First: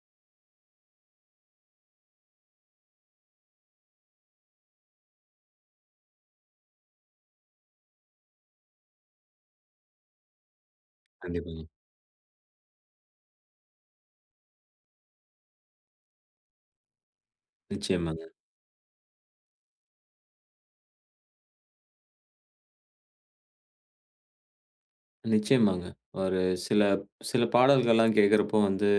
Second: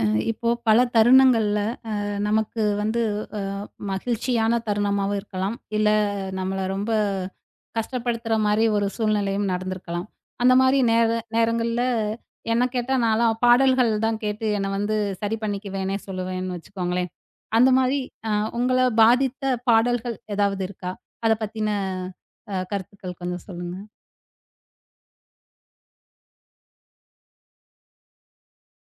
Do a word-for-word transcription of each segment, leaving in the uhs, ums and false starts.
அ இப்போ பல தருணங்கள்ல அ நமக்கு வந்து அ மகிழ்ச்சியான தருணமாவும் இருக்கலாம். இல்ல நம்மள ரொம்ப கஷ்டப்படுத்துற மாரி ஒரு சூழ்நிலையும் நடந்திருக்கலாம். அந்த மாரி நேர கண்டிப்பாங்க. நேரங்கள்ல என்ன கேட்டா நான்லாம் பாடல்கள் தான் கேட்டு என்ன வந்து சரி பண்ணிக்குவேன்னே சொல்லுவேன்னு வச்சுக்கோங்களேன். அந்த மாரி நிச்சயமாங்க, அ உங்கள பாதித்த பாடல்கள் ஏதாவது இருக்கா? அத பத்தின அ கருத்துக்கள் கொஞ்சம் சொல்லுங்க. நிச்சயமாங்க. ஒரு சில சில பாடல்கள்லாம் கேட்கிறப்போ வந்து,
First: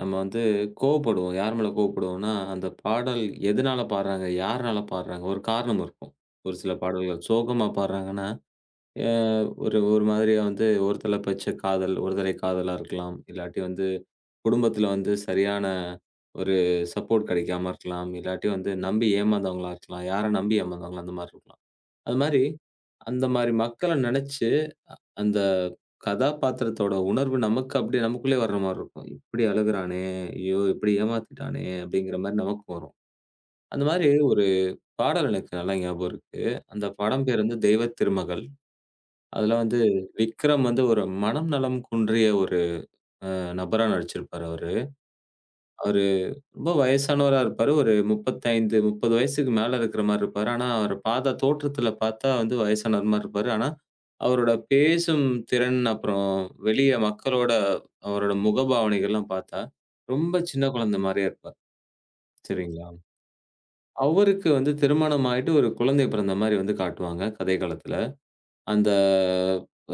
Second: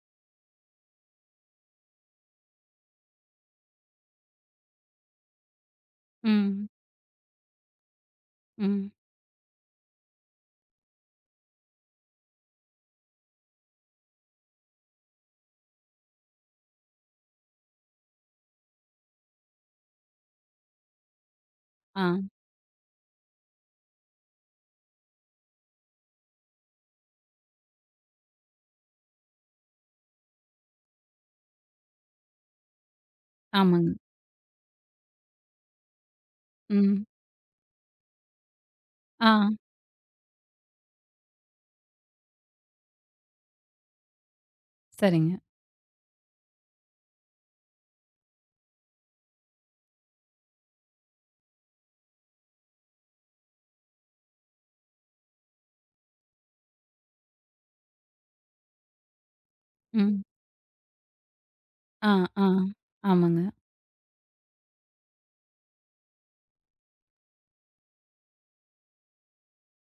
நம்ம வந்து கோவப்படுவோம். யார் மேல கோவப்படுவோம்னா, அந்த பாடல் எதனால பாடுறாங்க? யாருனால பாடுறாங்க? ஒரு காரணம் இருக்கும். ஒரு ம், சில பாடல்கள் சோகமா பாடுறாங்கன்னா, ம். அ ஒரு ஒரு மாதிரியா வந்து ஒரு தலைப்பட்ச காதல், ஒரு தலை காதலா இருக்கலாம். இல்லாட்டி வந்து குடும்பத்தில வந்து சரியான ஒரு சப்போர்ட் கிடைக்காம இருக்கலாம். இல்லாட்டி வந்து நம்பி ஏமாந்தவங்களா இருக்கலாம். யார நம்பி ஏமாந்தவங்களா அந்த மாரி இருக்கலாம். ஆ, அது மாரி அந்த மாரி மக்கள நெனச்சு அந்த கதாபாத்திரத்தோட உணர்வு நமக்கு அப்படியே நமக்குள்ளே வர்ற மாரி இருக்கும். "இப்படி அழுகுறானே! ஐயோ! இப்படி ஏமாத்திட்டானே!" அப்படிங்கிற மாரி நமக்கு வரும். அந்த ஆமாங்க. மாரி ஒரு பாடல் எனக்கு நல்லா ஞாபகம் இருக்கு. அந்த ம். படம் பேர் வந்து "தெய்வ திருமகள்". ஆ, அதுல வந்து விக்ரம் வந்து ஒரு மனம் நலம் குன்றிய ஒரு அ நபரா நடிச்சிருப்பாரு அவரு. சரிங்க. அவரு ரொம்ப வயசானவரா இருப்பாரு. ஒரு முப்பத்தி ஐந்து, முப்பது வயசுக்கு மேல இருக்கிற மாரி இருப்பாரு. ஆனா, அவர பார்த்தா தோற்றத்துல பார்த்தா வந்து வயசானவர் மாரி இருப்பாரு. ஆனா, அவரோட பேசும் திறன், அப்புறம் வெளிய மக்களோட அவரோட முகபாவனைகள்லாம் பார்த்தா, ம். ரொம்ப சின்ன குழந்தை மாரியே இருப்பார். ஆ, ஆ. சரிங்களா? ஆமாங்க. அவருக்கு வந்து திருமணம் ஆயிட்டு ஒரு குழந்தை பிறந்த மாரி வந்து காட்டுவாங்க, கதைக்களத்துல. அந்த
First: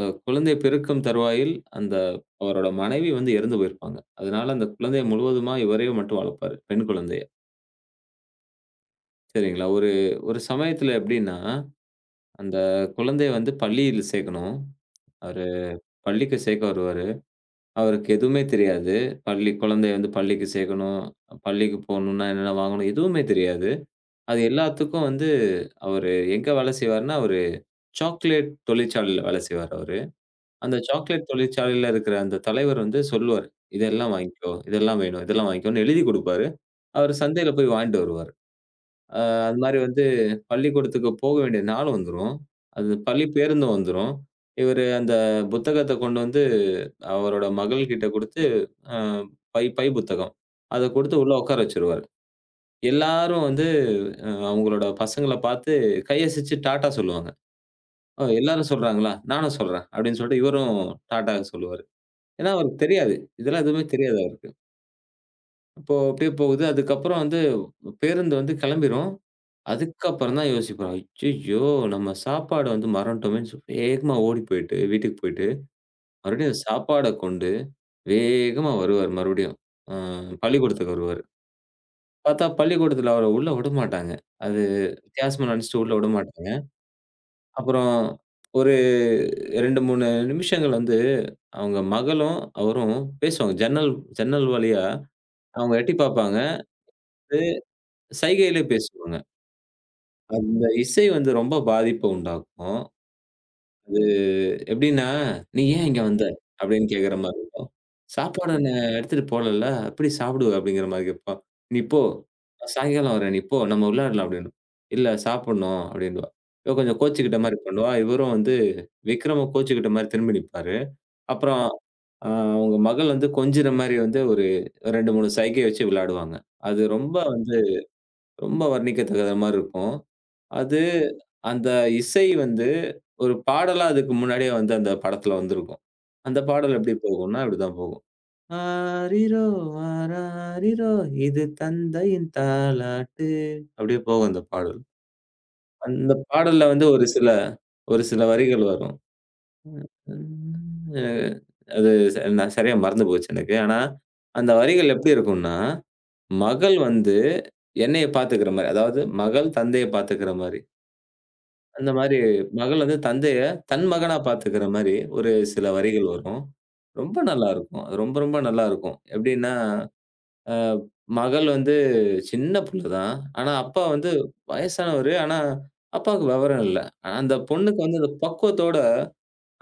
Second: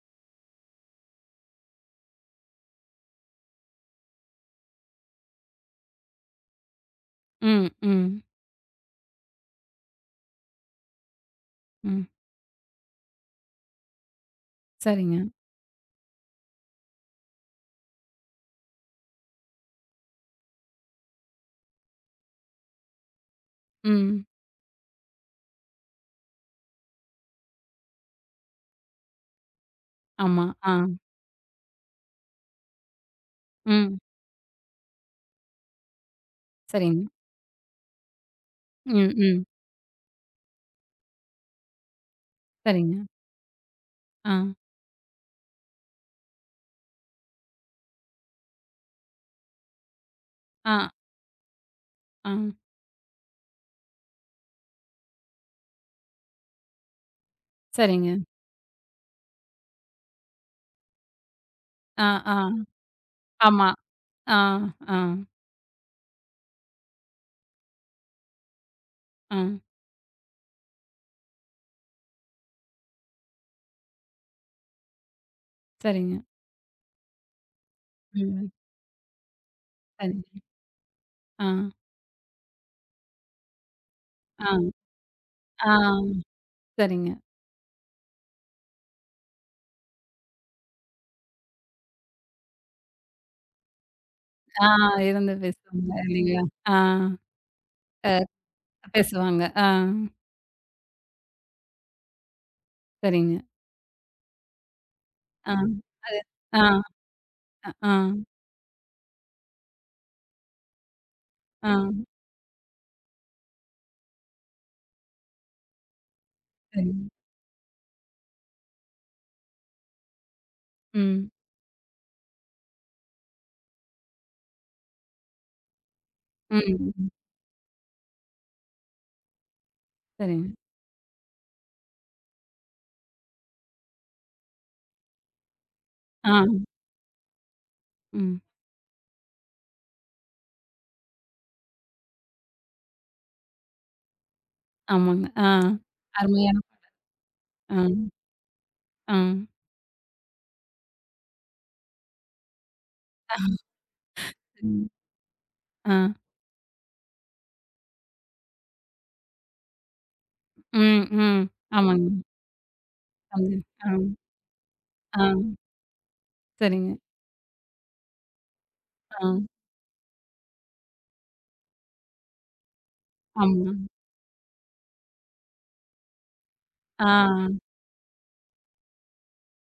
அ குழந்தை பிறக்கும் தருவாயில், அந்த அவரோட மனைவி வந்து இறந்து போயிருப்பாங்க. அதனால அந்த குழந்தைய முழுவதுமா இவரே மட்டும் வளர்ப்பாரு. பெண் குழந்தைய. ம், ம், சரிங்களா. ஒரு ஒரு சமயத்துல எப்படின்னா, ம். அந்த குழந்தைய வந்து பள்ளியில சேர்க்கணும். சரிங்க. அவரு பள்ளிக்கு சேர்க்க வருவாரு. அவருக்கு எதுவுமே தெரியாது. பள்ளி குழந்தைய வந்து பள்ளிக்கு சேர்க்கணும். பள்ளிக்கு போகணும்னா என்னென்ன வாங்கணும், எதுவுமே தெரியாது. ம். அது எல்லாத்துக்கும் வந்து அவரு எங்க வேலை செய்வாருன்னா, அவரு சாக்லேட் தொழிற்சாலையில வேலை செய்வாரு அவரு. ஆமா. ஆ. அந்த சாக்லேட் தொழிற்சாலையில இருக்கிற அந்த தலைவர் வந்து சொல்லுவாரு. ம். இதெல்லாம் வாங்கிக்கோ, இதெல்லாம் வேணும், இதெல்லாம் வாங்கிக்கோன்னு எழுதி குடுப்பாரு. சரிங்க. அவரு சந்தையில போய் வாங்கிட்டு வருவாரு. ம், அ ம். அது மாரி வந்து பள்ளிக்கூடத்துக்கு போக வேண்டிய நாள் வந்துரும். அது சரிங்க. பள்ளி பேருந்து வந்துரும். ஆ, இவரு அந்த புத்தகத்த கொண்டு வந்து அவரோட மகள்கிட்ட குடுத்து, அ பை பை புத்தகம். ஆ, அத குடுத்து உள்ள உட்கார வச்சுருவாரு. ஆ. எல்லாரும் வந்து அ அவங்களோட பசங்கள பார்த்து கையசைச்சு டாட்டா சொல்லுவாங்க. சரிங்க. "ஓ! எல்லாரும் சொல்றாங்களா? நானும் சொல்றேன்." அப்படின்னு சொல்லிட்டு இவரும் டாட்டா சொல்லுவாரு. ஆ, ஏன்னா ஆ. அவருக்கு தெரியாது. இதெல்லாம் ஆமா. எதுவுமே தெரியாது ஆ, அவருக்கு. ஆ, அப்போ அப்படியே போகுது. அதுக்கப்புறம் வந்து பேருந்து வந்து கிளம்பிரும். ஆ. அதுக்கப்புறம் தான் யோசிப்போம். அய்யய்யோ! நம்ம சாப்பாட வந்து மறந்துட்டோமேன்னு சொ வேகமா ஓடி போயிட்டு, வீட்டுக்கு போயிட்டு, சரிங்க. மறுபடியும் சாப்பாட கொண்டு ம். வேகமா வருவாரு மறுபடியும். அ சரிங்க. பள்ளிக்கூடத்துக்கு வருவாரு. ஆ, பார்த்தா பள்ளிக்கூடத்துல அவர உள்ள விடமாட்டாங்க. ஆ, அது வித்தியாசமா ஆ. நெனச்சுட்டு உள்ள விடமாட்டாங்க. சரிங்க. அப்புறம் ஒரு இரண்டு, மூணு நிமிஷங்கள் வந்து அவங்க மகளும், அவரும் பேசுவாங்க. ஜன்னல் ஜன்னல் ஆ வழியா இருந்து அவங்க எட்டி பேசுவாங்க பார்ப்பாங்க. இல்லைங்களா? ஆ அது சைகையிலே பேசுவாங்க. பேசுவாங்க. ஆ. அந்த இசை வந்து ரொம்ப பாதிப்ப உண்டாக்கும். சரிங்க. அது எப்படின்னா, ஆ, "நீ ஏன் இங்க வந்த?" ஆ, அப்படின்னு கேட்கிற மாரி இருக்கும். அ, ஆ, "சாப்பாடு நான் எடுத்துட்டு போலல்ல, எப்படி சாப்பிடுவ?" அப்படிங்கிற மாரி கேட்பான். "நீ போ, ஆ. நான் சாயங்காலம் வரேன். நீ போ, நம்ம விளையாடலாம்" அப்படின்னும். "இல்ல சாப்பிடணும்" அப்படின்னுவா. இவ கொஞ்சம் சரிங்க. கோச்சுக்கிட்ட மாரி பண்ணுவா. இவரும் வந்து விக்ரமும் கோச்சுக்கிட்ட மாரி திரும்பி நிப்பாரு. ம், அப்புறம் அ அவங்க மகள் வந்து கொஞ்சுற மாரி வந்து ஒரு ரெண்டு, மூணு சைகை வச்சு விளையாடுவாங்க. அது ம். ரொம்ப வந்து ரொம்ப வர்ணிக்கத்தக்கத மாரி இருக்கும். சரிங்க. அது அந்த இசை வந்து ஒரு பாடலா அதுக்கு முன்னாடியே வந்து அந்த படத்துல வந்திருக்கும். அந்த ஆ, பாடல் எப்படி போகும்னா, இப்படிதான் போகும். ம். "ஆரிரோ ஆராரிரோ இது தந்தையின் தாலாட்டு" அப்படியே போகும் அந்த பாடல். ஆமாங்க. ஆ. அந்த அருமையான பாடல்ல வந்து ஒரு சில ஆ, ஒரு சில வரிகள் வரும். ஆ, அ அது ச நான் சரியா மறந்து போச்சு எனக்கு. ஆனா, அந்த ம். வரிகள் எப்படி இருக்கும்னா, ஆ, மகள் வந்து என்னைய பாத்துக்கிற மாரி. அதாவது மகள் தந்தைய பாத்துக்கிற மாரி. ம், ம். அந்த ஆமாங்க. மாரி மகள் வந்து தந்தைய அது தன் ஆ, மகனா பாத்துக்கிற மாரி ஒரு ஆ, சில வரிகள் வரும். சரிங்க. ரொம்ப நல்லாருக்கும். அது ரொம்ப ரொம்ப நல்லாருக்கும். ஆ, எப்டின்னா, அ மகள் வந்து சின்ன புள்ள தான். ஆனா, ஆமா. அப்பா வந்து வயசானவரு. ஆனா, அப்பாவுக்கு விவரம் இல்ல. ஆ, ஆனா, அந்த பொண்ணுக்கு வந்து அந்த பக்குவத்தோட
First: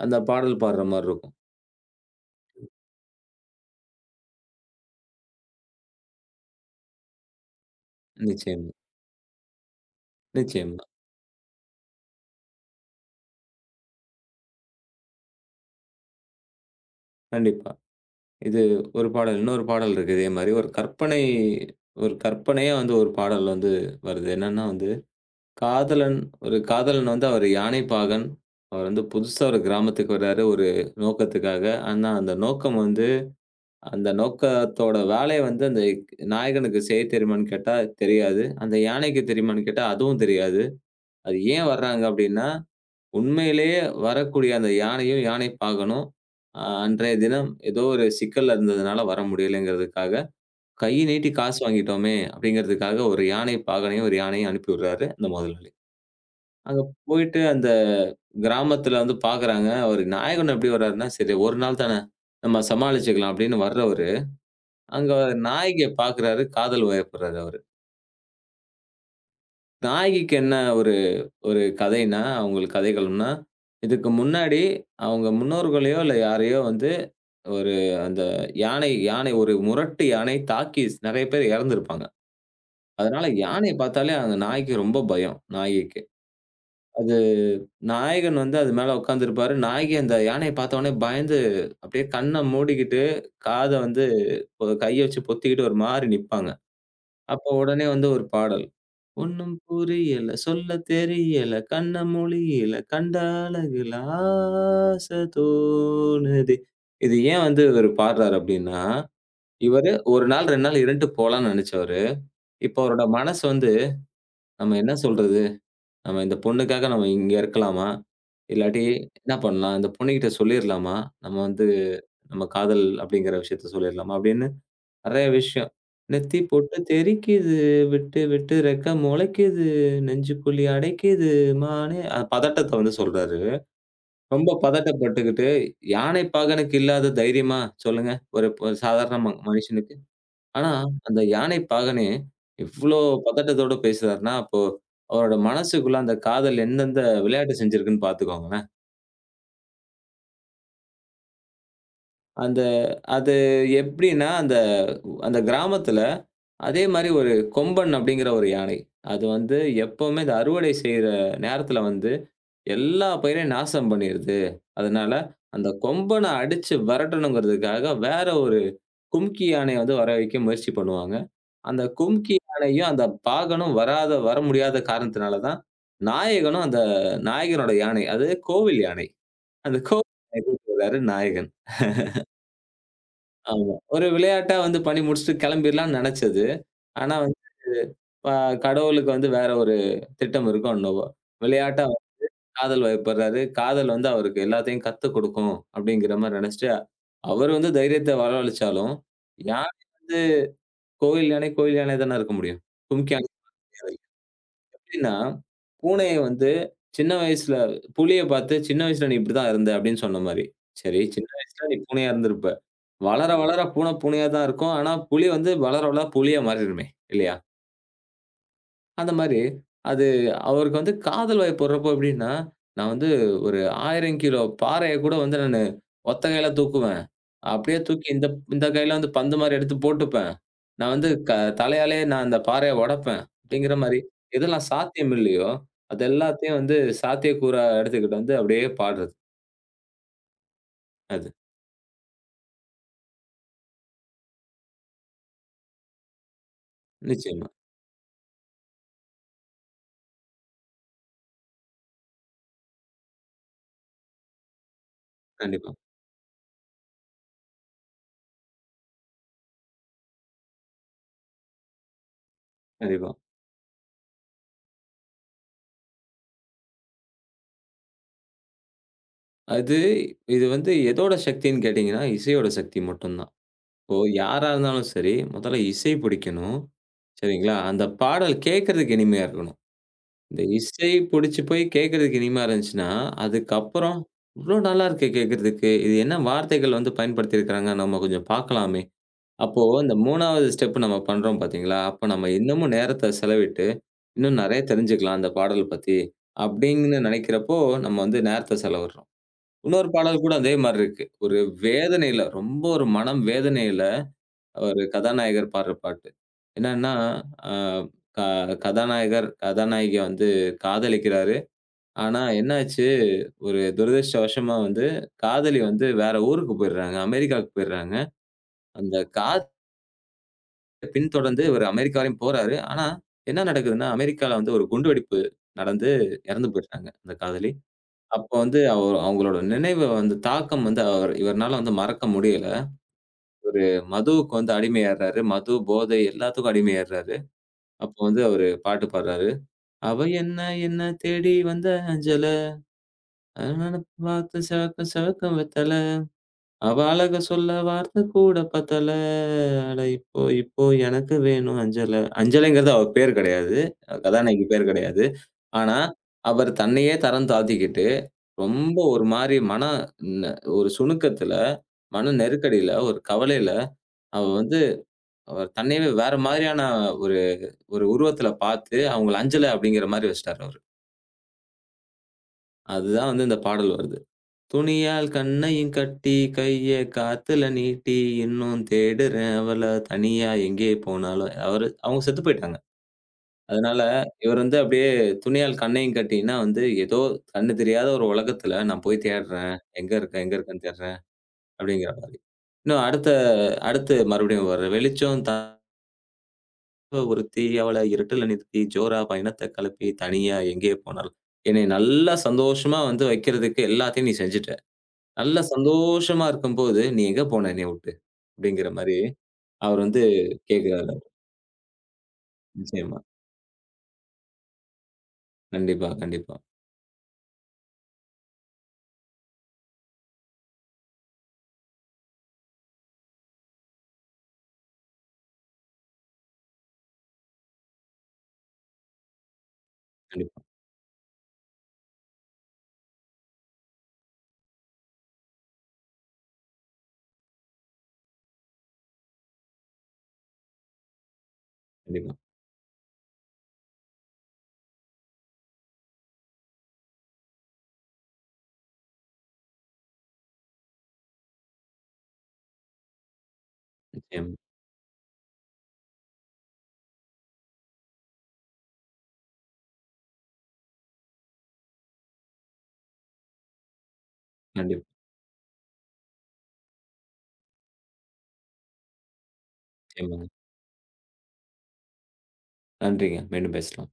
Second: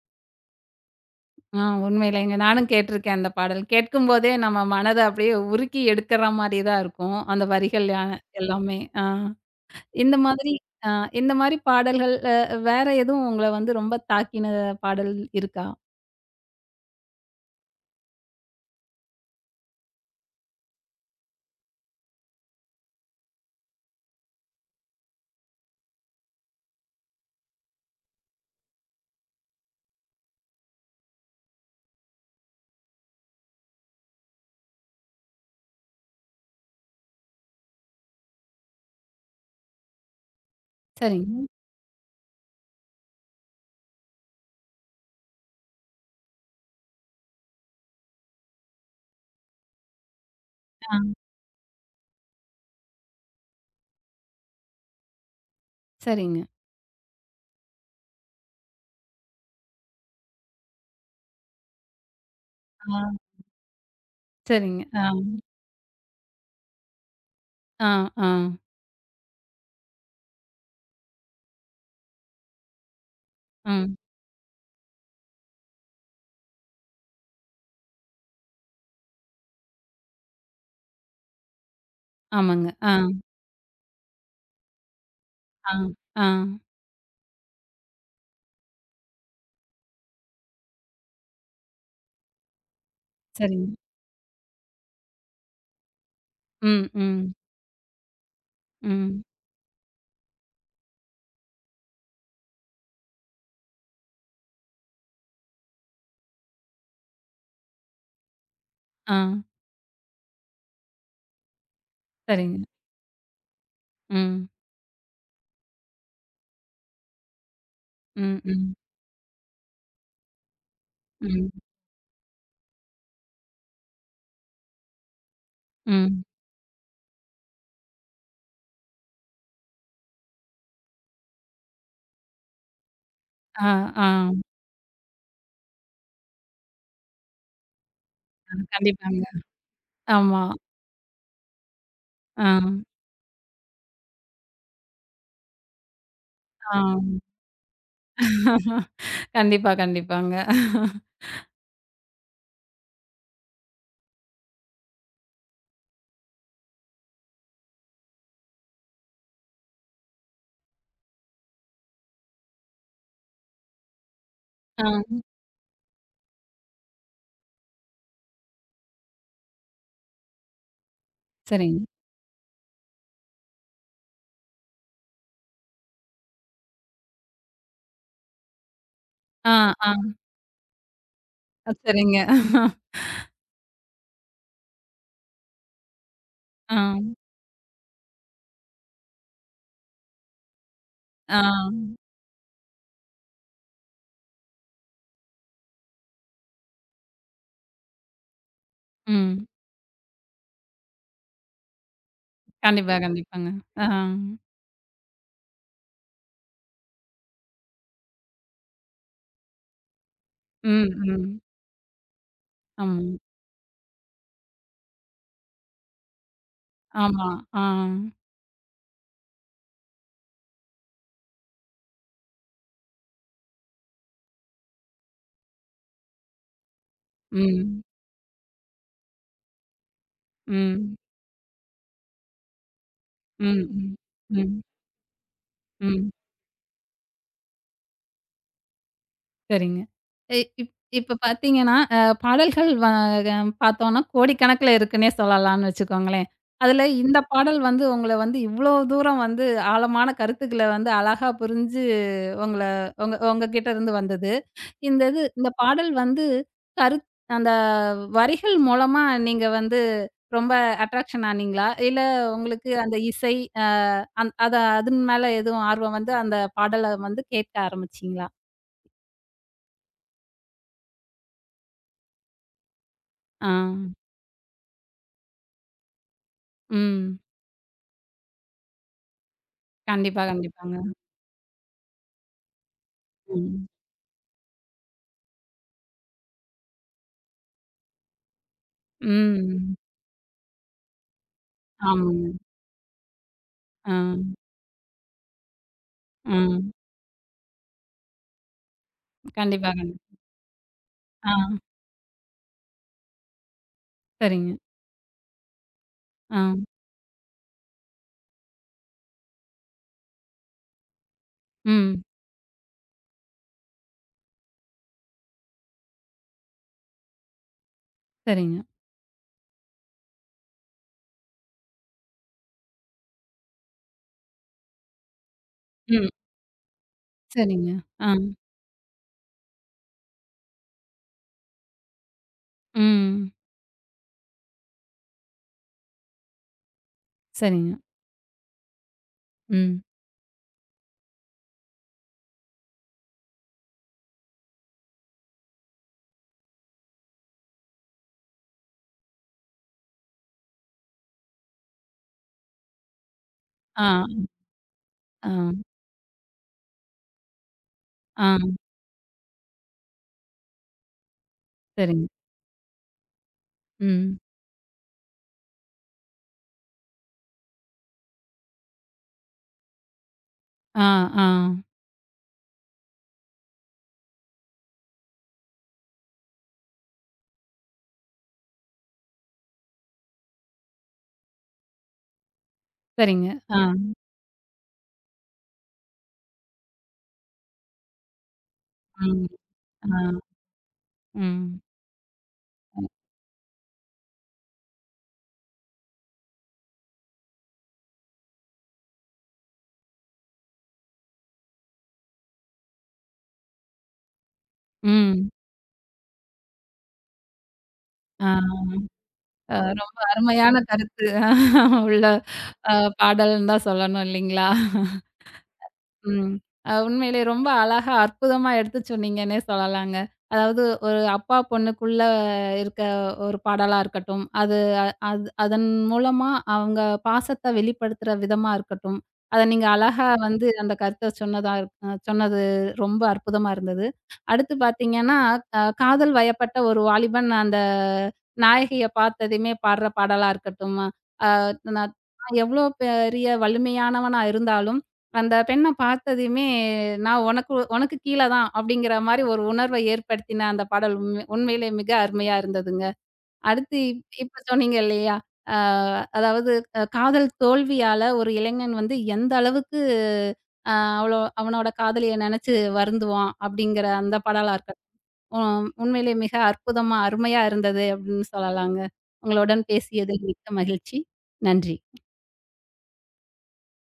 அந்த பாடல் பாடுற மாரி இருக்கும். ஆ உண்மையிலேங்க. நானும் கேட்டுருக்கேன் அந்த பாடல். கேட்கும்போதே நம்ம மனத அப்படியே உருக்கி எடுக்கிற மாரி தான் இருக்கும். அந்த வரிகள் அ நிச்சயமா, எல்லாமே. ஆ, இந்த மாதிரி நிச்சயமா. ஆ இந்த மாரி பாடல்கள் அ வேற எதுவும் உங்கள வந்து ரொம்ப தாக்கின பாடல் இருக்கா? கண்டிப்பா. இது ஒரு பாடல். இன்னொரு பாடல் இருக்கு இதே மாரி. ஒரு கற்பனை ஒரு கற்பனையா வந்து ஒரு பாடல் வந்து வருது. என்னன்னா வந்து காதலன் ஒரு காதலன் வந்து அவர் யானைப்பாகன். அவர் வந்து புதுசா ஒரு கிராமத்துக்கு வராரு, ஒரு நோக்கத்துக்காக. ஆனா, அந்த நோக்கம் வந்து அந்த நோக்கத்தோட வேலை வந்து அந்த நாயகனுக்கு செய்ய தெரியுமான்னு கேட்டா தெரியாது. அந்த யானைக்கு தெரியுமான்னு கேட்டா அதுவும் தெரியாது. அது சரிங்க. ஏன் வர்றாங்க அப்டின்னா, உண்மையிலேயே வரக்கூடிய அந்த யானையும், யானைப்பாகனும் அ அன்றைய தினம் ஏதோ ஒரு சிக்கல்ல இருந்ததுனால வர முடியலைங்கிறதுக்காக, "கை ஆ, நீட்டி காசு வாங்கிட்டோமே!" அப்டிங்கிறதுக்காக ஒரு யானைப்பாகனையும், ஒரு யானையும் அனுப்பி விடுறாரு அந்த முதலாளி. சரிங்க. அங்க போயிட்டு அந்த கிராமத்துல வந்து பார்க்குறாங்க. அவரு நாயகன் எப்படி வர்றாருன்னா, சரி ஒரு நாள் தானே, நம்ம ஆ, சமாளிச்சுக்கலாம் அப்படின்னு வர்றவரு, சரிங்க. ஆ, அங்க நாயகிய பார்க்குறாரு, காதல் வயப்படுறாரு அவரு. ஆ, ஆ, நாயகிக்கு என்ன ஒரு ஒரு கதைன்னா, அவங்களுக்கு கதைகள்னா, ம். இதுக்கு முன்னாடி அவங்க முன்னோர்களையோ, இல்ல யாரையோ வந்து ஒரு அந்த யானை யானை ஒரு முரட்டு யானை தாக்கி ஸ் நெறைய பேர் இறந்திருப்பாங்க. ஆமாங்க. ஆ, அதனால யானைய பார்த்தாலே அந்த நாய்க்கு ரொம்ப பயம், ஆ, நாயகிக்கு. ஆ, அது நாயகன் வந்து அது மேல உட்கார்ந்திருப்பாரு. நாயகி அந்த யானைய பார்த்தவுனே பயந்து அப்படியே கண்ண மூடிக்கிட்டு, சரிங்க. காத வந்து பொ கைய வச்சு பொத்திக்கிட்டு ஒரு மாரி நிப்பாங்க. ம், ம். அப்போ உடனே வந்து ஒரு பாடல். ம். "ஒண்ணும் புரியல, சொல்ல தெரியல, கண்ண மூழியல, கண்ட அழகுல ஆச தோணுதே." இது ஏன் வந்து இவரு பாடுறாரு அப்படின்னா, ஆ. இவரு ஒரு நாள், ரெண்டு நாள் இருண்டுட்டு போலான்னு நெனச்சவரு. சரிங்க. இப்போ அவரோட மனசு வந்து, ம். "நம்ம என்ன சொல்றது? நம்ம இந்த பொண்ணுக்காக நம்ம இங்க இருக்கலாமா? ம், ம், இல்லாட்டி என்ன பண்ணலாம்? இந்த பொண்ணுகிட்ட சொல்லிர்லாமா? நம்ம ம், வந்து நம்ம காதல் அப்படிங்கிற விஷயத்த சொல்லிர்லாமா? அப்படின்னு நெறைய விஷயம். ம். நெத்தி பொட்டு தெறிக்கிது, விட்டு விட்டு ரெக்க மொளைக்கிது, நெஞ்சுக்குழி அடைக்கிது மானே அ பதட்டத்த வந்து சொல்றாரு. ஆ, ஆ. ரொம்ப பதட்டப்பட்டுக்கிட்டு, யானை பாகனுக்கு இல்லாத தைரியமா சொல்லுங்க? ஒரு ஒரு சாதாரண கண்டிப்பாங்க. ம மனுஷனுக்கு. ஆமா. ஆனா, அந்த யானை பாகனே ஆ, எவ்ளோ பதட்டத்தோட பேசுறார்ன்னா, அப்போ அவரோட மனசுக்குள்ள அந்த காதல் ஆ. எந்தெந்த விளையாட்டு செஞ்சிருக்குன்னு பார்த்துக்கோங்களேன். கண்டிப்பா, கண்டிப்பாங்க. அந்த அது எப்டின்னா, அந்த அந்த கிராமத்துல அதே மாரி ஒரு கொம்பன் அப்டிங்கிற ஒரு யானை. அது வந்து எப்பவுமே இந்த அறுவடை செய்ற நேரத்துல வந்து எல்லா பயிரையும் நாசம் பண்ணிருது. அதனால ஆ. அந்த கொம்பன அடிச்சு வெரட்டணுங்கிறதுக்காக வேற ஒரு கும்கி யானைய வந்து வர வைக்க முயற்சி பண்ணுவாங்க. அந்த சரிங்க. கும்கி யானையும், அந்த பாகனும் வராத வர முடியாத காரணத்தினால தான், நாயகனும் அந்த நாயகனோட யானை, அது கோவில் யானை. ஆ, அந்த ஆ. கோவில் யானைய கூட்டிட்டு வராரு நாயகன். சரிங்க. ஆமா. ஒரு விளையாட்டா வந்து பண்ணி முடிச்சுட்டு கிளம்பிர்லாம்ன்னு நெனச்சது. ஆ, ஆனா வந்து ப கடவுளுக்கு வந்து வேற ஒரு திட்டம் இருக்கோ என்னவோ! ஆ. விளையாட்டா அவர் காதல் வயப்படுறாரு. காதல் வந்து அவருக்கு எல்லாத்தையும் கத்து குடுக்கும், அப்பிடிங்கிற மாரி நெனச்சுட்டு, அவரு வந்து தைரியத்த வரவழிச்சாலும், ம். யானை கோயில் யானை, கோயில் யானையா தான இருக்க முடியும். கண்டிப்பா, கும்கி யானை கண்டிப்பாங்க. ஆ. கிடையாது. எப்படின்னா, பூனைய வந்து சின்ன வயசுல புலிய பார்த்து சின்ன வயசுல நீ இப்படிதான் இருந்த அப்படின்னு சொன்ன மாரி. ம், சரி, சின்ன ம். வயசுல நீ பூனையா இருந்திருப்ப. ஆமா, வளர, வளர பூனை பூனையா தான் இருக்கும். ஆனா, புலி வந்து வளர, வளர புலியா மாறிடுமே! ஆமா. இல்லையா? ஆ. அந்த மாரி, அது அவருக்கு வந்து காதல் வயப் வர்றப்போ எப்படின்னா, நான் வந்து ஒரு ஆயிரம் கிலோ பாறைய கூட வந்து நானு ஒத்த கையில தூக்குவேன். அப்படியே ம், தூக்கி இந்த இந்த கையில வந்து பந்து மாரி எடுத்து போட்டுப்பேன். நான் ம், வந்து க தலையாலேயே நான் அந்த பாறைய உடைப்பேன். ம், அப்படிங்கிற ம், மாரி, ம், எதெல்லாம் சாத்தியம் இல்லையோ, அது ம். எல்லாத்தையும் வந்து சாத்தியக்கூறா எடுத்துக்கிட்டு வந்து அப்படியே பாடுறது. சரிங்க. இ இப் இப்ப அது. பார்த்தீங்கன்னா, அ பாடல்கள் வ அஹ், பார்த்தோம்னா, கோடிக்கணக்குல இருக்குன்னே சொல்லலாம்னு வச்சுக்கோங்களேன். அதுல இந்த நிச்சயமா. பாடல் வந்து உங்கள வந்து இவ்ளோ தூரம் வந்து ஆழமான கருத்துக்கள வந்து அழகா புரிஞ்சு உங்கள உங்க உங்ககிட்ட இருந்து வந்தது. இந்த இது இந்த கண்டிப்பா, பாடல் வந்து கருத் அந்த வரிகள் மூலமா நீங்க வந்து ரொம்ப அட்ராக்ஷன் ஆனீங்களா? இல்ல உங்களுக்கு அந்த கண்டிப்பா. இசை அ அந் அத அதன் மேல எதுவும் ஆர்வம் வந்து அந்த பாடல வந்து கேட்க ஆரம்பிச்சீங்களா? அது இது வந்து எதோட சக்தின்னு கேட்டீங்கன்னா, இசையோட சக்தி மட்டும் தான். ஆ. இப்போ யாரா இருந்தாலும் சரி, முதல்ல இசை பிடிக்கணும். ம். சரிங்களா? அந்த பாடல் கேட்கறதுக்கு இனிமையா இருக்கணும். கண்டிப்பா, இந்த இசை கண்டிப்பாங்க. புடிச்சு போய் கேட்கறதுக்கு இனிமையா இருந்துச்சுன்னா, ம். அதுக்கப்புறம் "இவ்ளோ நல்லா இருக்கே கேட்கறதுக்கு. இது என்ன வார்த்தைகள் வந்து பயன்படுத்தியிருக்கிறாங்க. நம்ம கொஞ்சம் பார்க்கலாமே!" அப்போ ம். இந்த 3வது ஸ்டெப் நம்ம பண்றோம் பார்த்தீங்களா? அப்ப ஆமாங்க. நம்ம இன்னமும் நேரத்த செலவிட்டு, ஆ, இன்னும் நெறைய தெரிஞ்சுக்கலாம் அந்த பாடல் பத்தி. ம். அப்டின்னு நெனைக்கிறப்போ, நம்ம வந்து நேரத்த செலவிடுறோம். கண்டிப்பா, இன்னொரு கண் பாடல் கூட அதே மாரி இருக்கு. ஆ, ஒரு வேதனையில ரொம்ப ஒரு மனம் வேதனையில சரிங்க. ஒரு கதாநாயகர் பாடுற பாட்டு. ஆ, என்னன்னா, அ க கதாநாயகர், கதாநாயகிய வந்து காதலிக்கிறாரு. ம். ஆனா என்னாச்சு, ஒரு துரதிர்ஷ்டவசமா வந்து காதலி வந்து வேற ஊருக்கு போயிடுறாங்க. அமெரிக்காவுக்கு போயிடுறாங்க. சரிங்க. அந்த காதலிய பின்தொடர்ந்து இவரு அமெரிக்கா வரையும் போறாரு. ஆனா என்ன நடக்குதுன்னா, அமெரிக்கால வந்து ஒரு குண்டுவெடிப்பு நடந்து ம். இறந்து போயிடுறாங்க, அந்த காதலி. சரிங்க. ஆ, அப்ப வந்து அவ அவங்களோட நினைவு வந்து தாக்கம் வந்து அவர் இவருனால வந்து மறக்க முடியல. ம். ஒரு மதுவுக்கு வந்து அடிமையாயிடுறாரு. மது, போதை எல்லாத்துக்கும் அடிமையாயிடுறாரு. சரிங்க. அப்போ வந்து அவரு பாட்டு பாடுறாரு. ம். "அவ என்ன என்ன தேடி வந்த அஞ்சல, பார்த்து சிவக்க சிவக்கும் வெத்தல, அவ அழக சொல்ல வார்த்தை கூட பத்தல, அட இப்போ இப்போ எனக்கு வேணும் அஞ்சல." அஞ்சலைங்கிறது அவ பேர் கிடையாது. ஆ, கதாநாயகி பேர் கிடையாது. ஆ, ஆனா, அவர் தன்னையே தரம் தாழ்த்திக்கிட்டு, ஆ. ரொம்ப ஒரு மாரி மன ந ஒரு சுணுக்கத்துல, சரிங்க. மன நெருக்கடியில, ஒரு கவலையில, ம். அவ வந்து அவர் தன்னையவே வேற மாரியான ஒரு ஒரு உருவத்துல பார்த்து, அவங்கள அஞ்சல அப்படிங்கிற மாரி வச்சுட்டாரு அவரு. ஆ, ஆ. அதுதான் வந்து இந்த பாடல் வருது. "துணியால் கண்ணையும் கட்டி, கைய காத்துல நீட்டி, இன்னும் தேடுறேன் அவள தனியா எங்கே போனாலும்" அவரு அவங்க செத்து போயிட்டாங்க. சரிங்க. ஆ, அதனால இவர் வந்து அப்படியே துணியால் கண்ணையும் கட்டின்னா வந்து, ஏதோ கண்ணு தெரியாத ஒரு உலகத்துல நான் போய் ம். தேடுறேன். ஆ, எங்க இருக்க, எங்க இருக்கன்னு தேடுறேன் ம். அப்படிங்கிற மாரி. இன்னும் அடுத்த அடுத்து மறுபடியும் வர்ற "வெளிச்சம் தாவ ஒருத்தி, அவள இருட்டுல நிறுத்தி, ஜோரா பயணத்த கலப்பி, தனியா எங்கே போனாலும்" என்னைய நல்லா சந்தோஷமா வந்து வைக்கிறதுக்கு எல்லாத்தையும் நீ செஞ்சுட்ட. ம். நல்ல சந்தோஷமா இருக்கும்போது, "நீ எங்க போன என்னைய வுட்டு?" ஆ, அப்படிங்கிற மாரி அ அவர் ரொம்ப வந்து அருமையான கேட்கிறாரு கருத்து அவரு. உள்ள அ நிச்சயமா. பாடல்ன்னு தான் சொல்லணும் இல்லைங்களா? கண்டிப்பா, ம். கண்டிப்பா, அ உண்மையிலே ரொம்ப அழகா, அற்புதமா எடுத்து சொன்னீங்கன்னே சொல்லலாங்க. அதாவது ஒரு அப்பா பொண்ணுக்குள்ள இருக்க ஒரு பாடலா இருக்கட்டும், அது அ- அது அதன் மூலமா அவங்க பாசத்த வெளிப்படுத்துற விதமா இருக்கட்டும், அத நீங்க அழகா கண்டிப்பா, வந்து அந்த கருத்த சொன்னதா அ சொன்னது ரொம்ப அற்புதமா இருந்தது. அடுத்து பார்த்தீங்கன்னா, அ காதல் வயப்பட்ட ஒரு வாலிபன் அந்த நாயகிய பார்த்ததுமே பாடுற பாடலா இருக்கட்டும், அ நான் கண்டிப்பா. எவ்வளோ பெரிய வலிமையானவனா இருந்தாலும் அந்த பெண்ண பார்த்ததுமே, நான் உனக்கு உனக்கு கீழ தான் அப்படிங்கிற மாரி ஒரு உணர்வை ஏற்படுத்தின அந்த பாடல் உண்மை உண்மையிலே மிக அருமையா இருந்ததுங்க. அடுத்து இப் நிச்சயம். இப்ப சொன்னீங்க இல்லையா? அ அதாவது அ காதல் தோல்வியால ஒரு இளைஞன் வந்து எந்த அளவுக்கு அ அவளோ அவனோட காதலிய நெனச்சு வருந்துவான் அப்படிங்கிற அந்த பாடலா இருக்கட்டும். கண்டிப்பா. ம் உண்மையிலே மிக அற்புதமா, அருமையா இருந்தது அப்படின்னு சொல்லலாங்க. உங்களுடன் பேசியதில் நிச்சயமாங்க. மிக்க மகிழ்ச்சி. நன்றி. நன்றிங்க. மீண்டும் பேசலாம்.